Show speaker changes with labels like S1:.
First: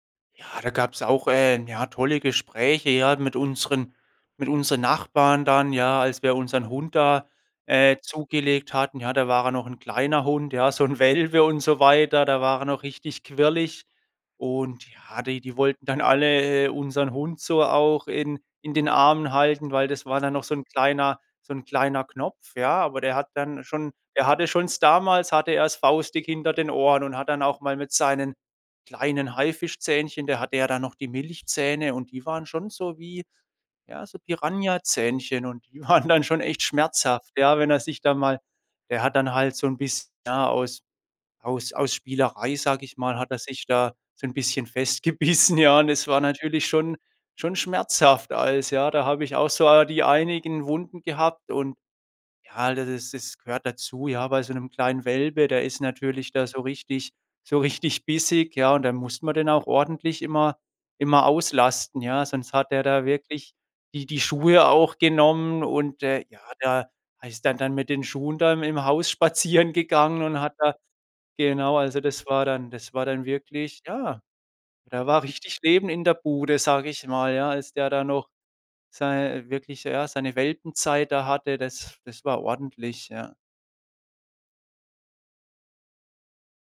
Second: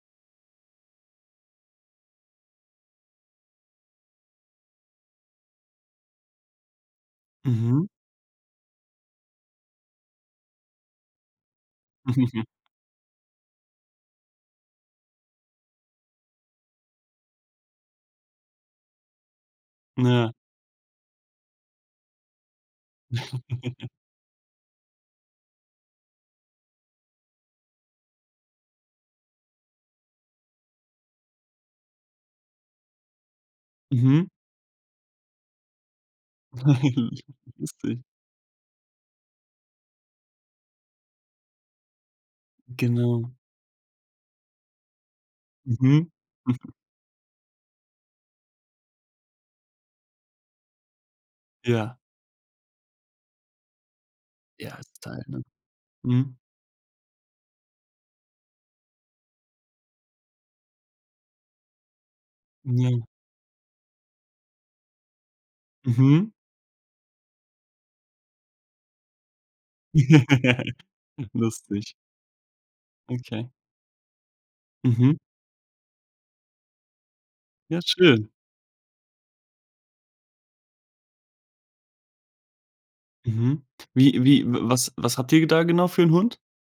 S1: Ja, da gab's auch, äh, ja, tolle Gespräche, ja, mit unseren mit unseren Nachbarn dann, ja, als wir unseren Hund da,
S2: Mhm.
S1: äh, zugelegt hatten. Ja, da war er noch 'n kleiner Hund, ja, so 'n Welpe und so weiter. Da war er noch richtig quirlig. Und ja, die die wollten dann alle, äh, unseren Hund so auch in in den Armen halten, weil das war
S2: Ja.
S1: dann noch so 'n kleiner so 'n kleiner Knopf, ja. Aber der hat dann schon der hatte schon damals hatte er's faustdick hinter den Ohren und hat dann auch mal mit seinen kleinen Haifischzähnchen da hatte ja da noch die Milchzähne und die waren schon so wie ja, so
S2: Mhm.
S1: Piranhazähnchen. Und die waren dann schon echt schmerzhaft, ja, wenn er sich
S2: Lustig.
S1: dann mal Der hat dann halt so 'n biss ja, aus aus aus Spielerei, sage ich mal, hat
S2: Genau.
S1: er sich da so 'n bisschen festgebissen, ja. Und es
S2: Mhm,
S1: war natürlich
S2: mhm.
S1: schon schon schmerzhaft als ja, da habe ich auch so die einigen Wunden gehabt und
S2: Ja.
S1: ja, d d das das gehört dazu. Ja, bei so 'nem
S2: Ja
S1: kleinen
S2: total, ne?
S1: Welpe, der ist natürlich
S2: Mhm.
S1: da so richtig so richtig bissig. Ja, und dann muss man den auch ordentlich immer immer auslasten. Ja, sonst hat er
S2: Mhm.
S1: da wirklich die die Schuhe auch genommen. Und, äh,
S2: Mhm.
S1: ja, der ist dann dann mit den Schuhen da im Haus spazieren gegangen und hat da genau,
S2: Lustig.
S1: also das war dann das war dann
S2: Okay.
S1: wirklich ja, da
S2: Mhm.
S1: war richtig lebend in der Bude, sage ich mal, ja, als
S2: Ja,
S1: der da noch
S2: schön.
S1: sei wirklich ja, seine Welpenzeit da hatte, das das war ordentlich, ja.
S2: Mhm, wie wie w was habt ihr da genau für 'n Hund?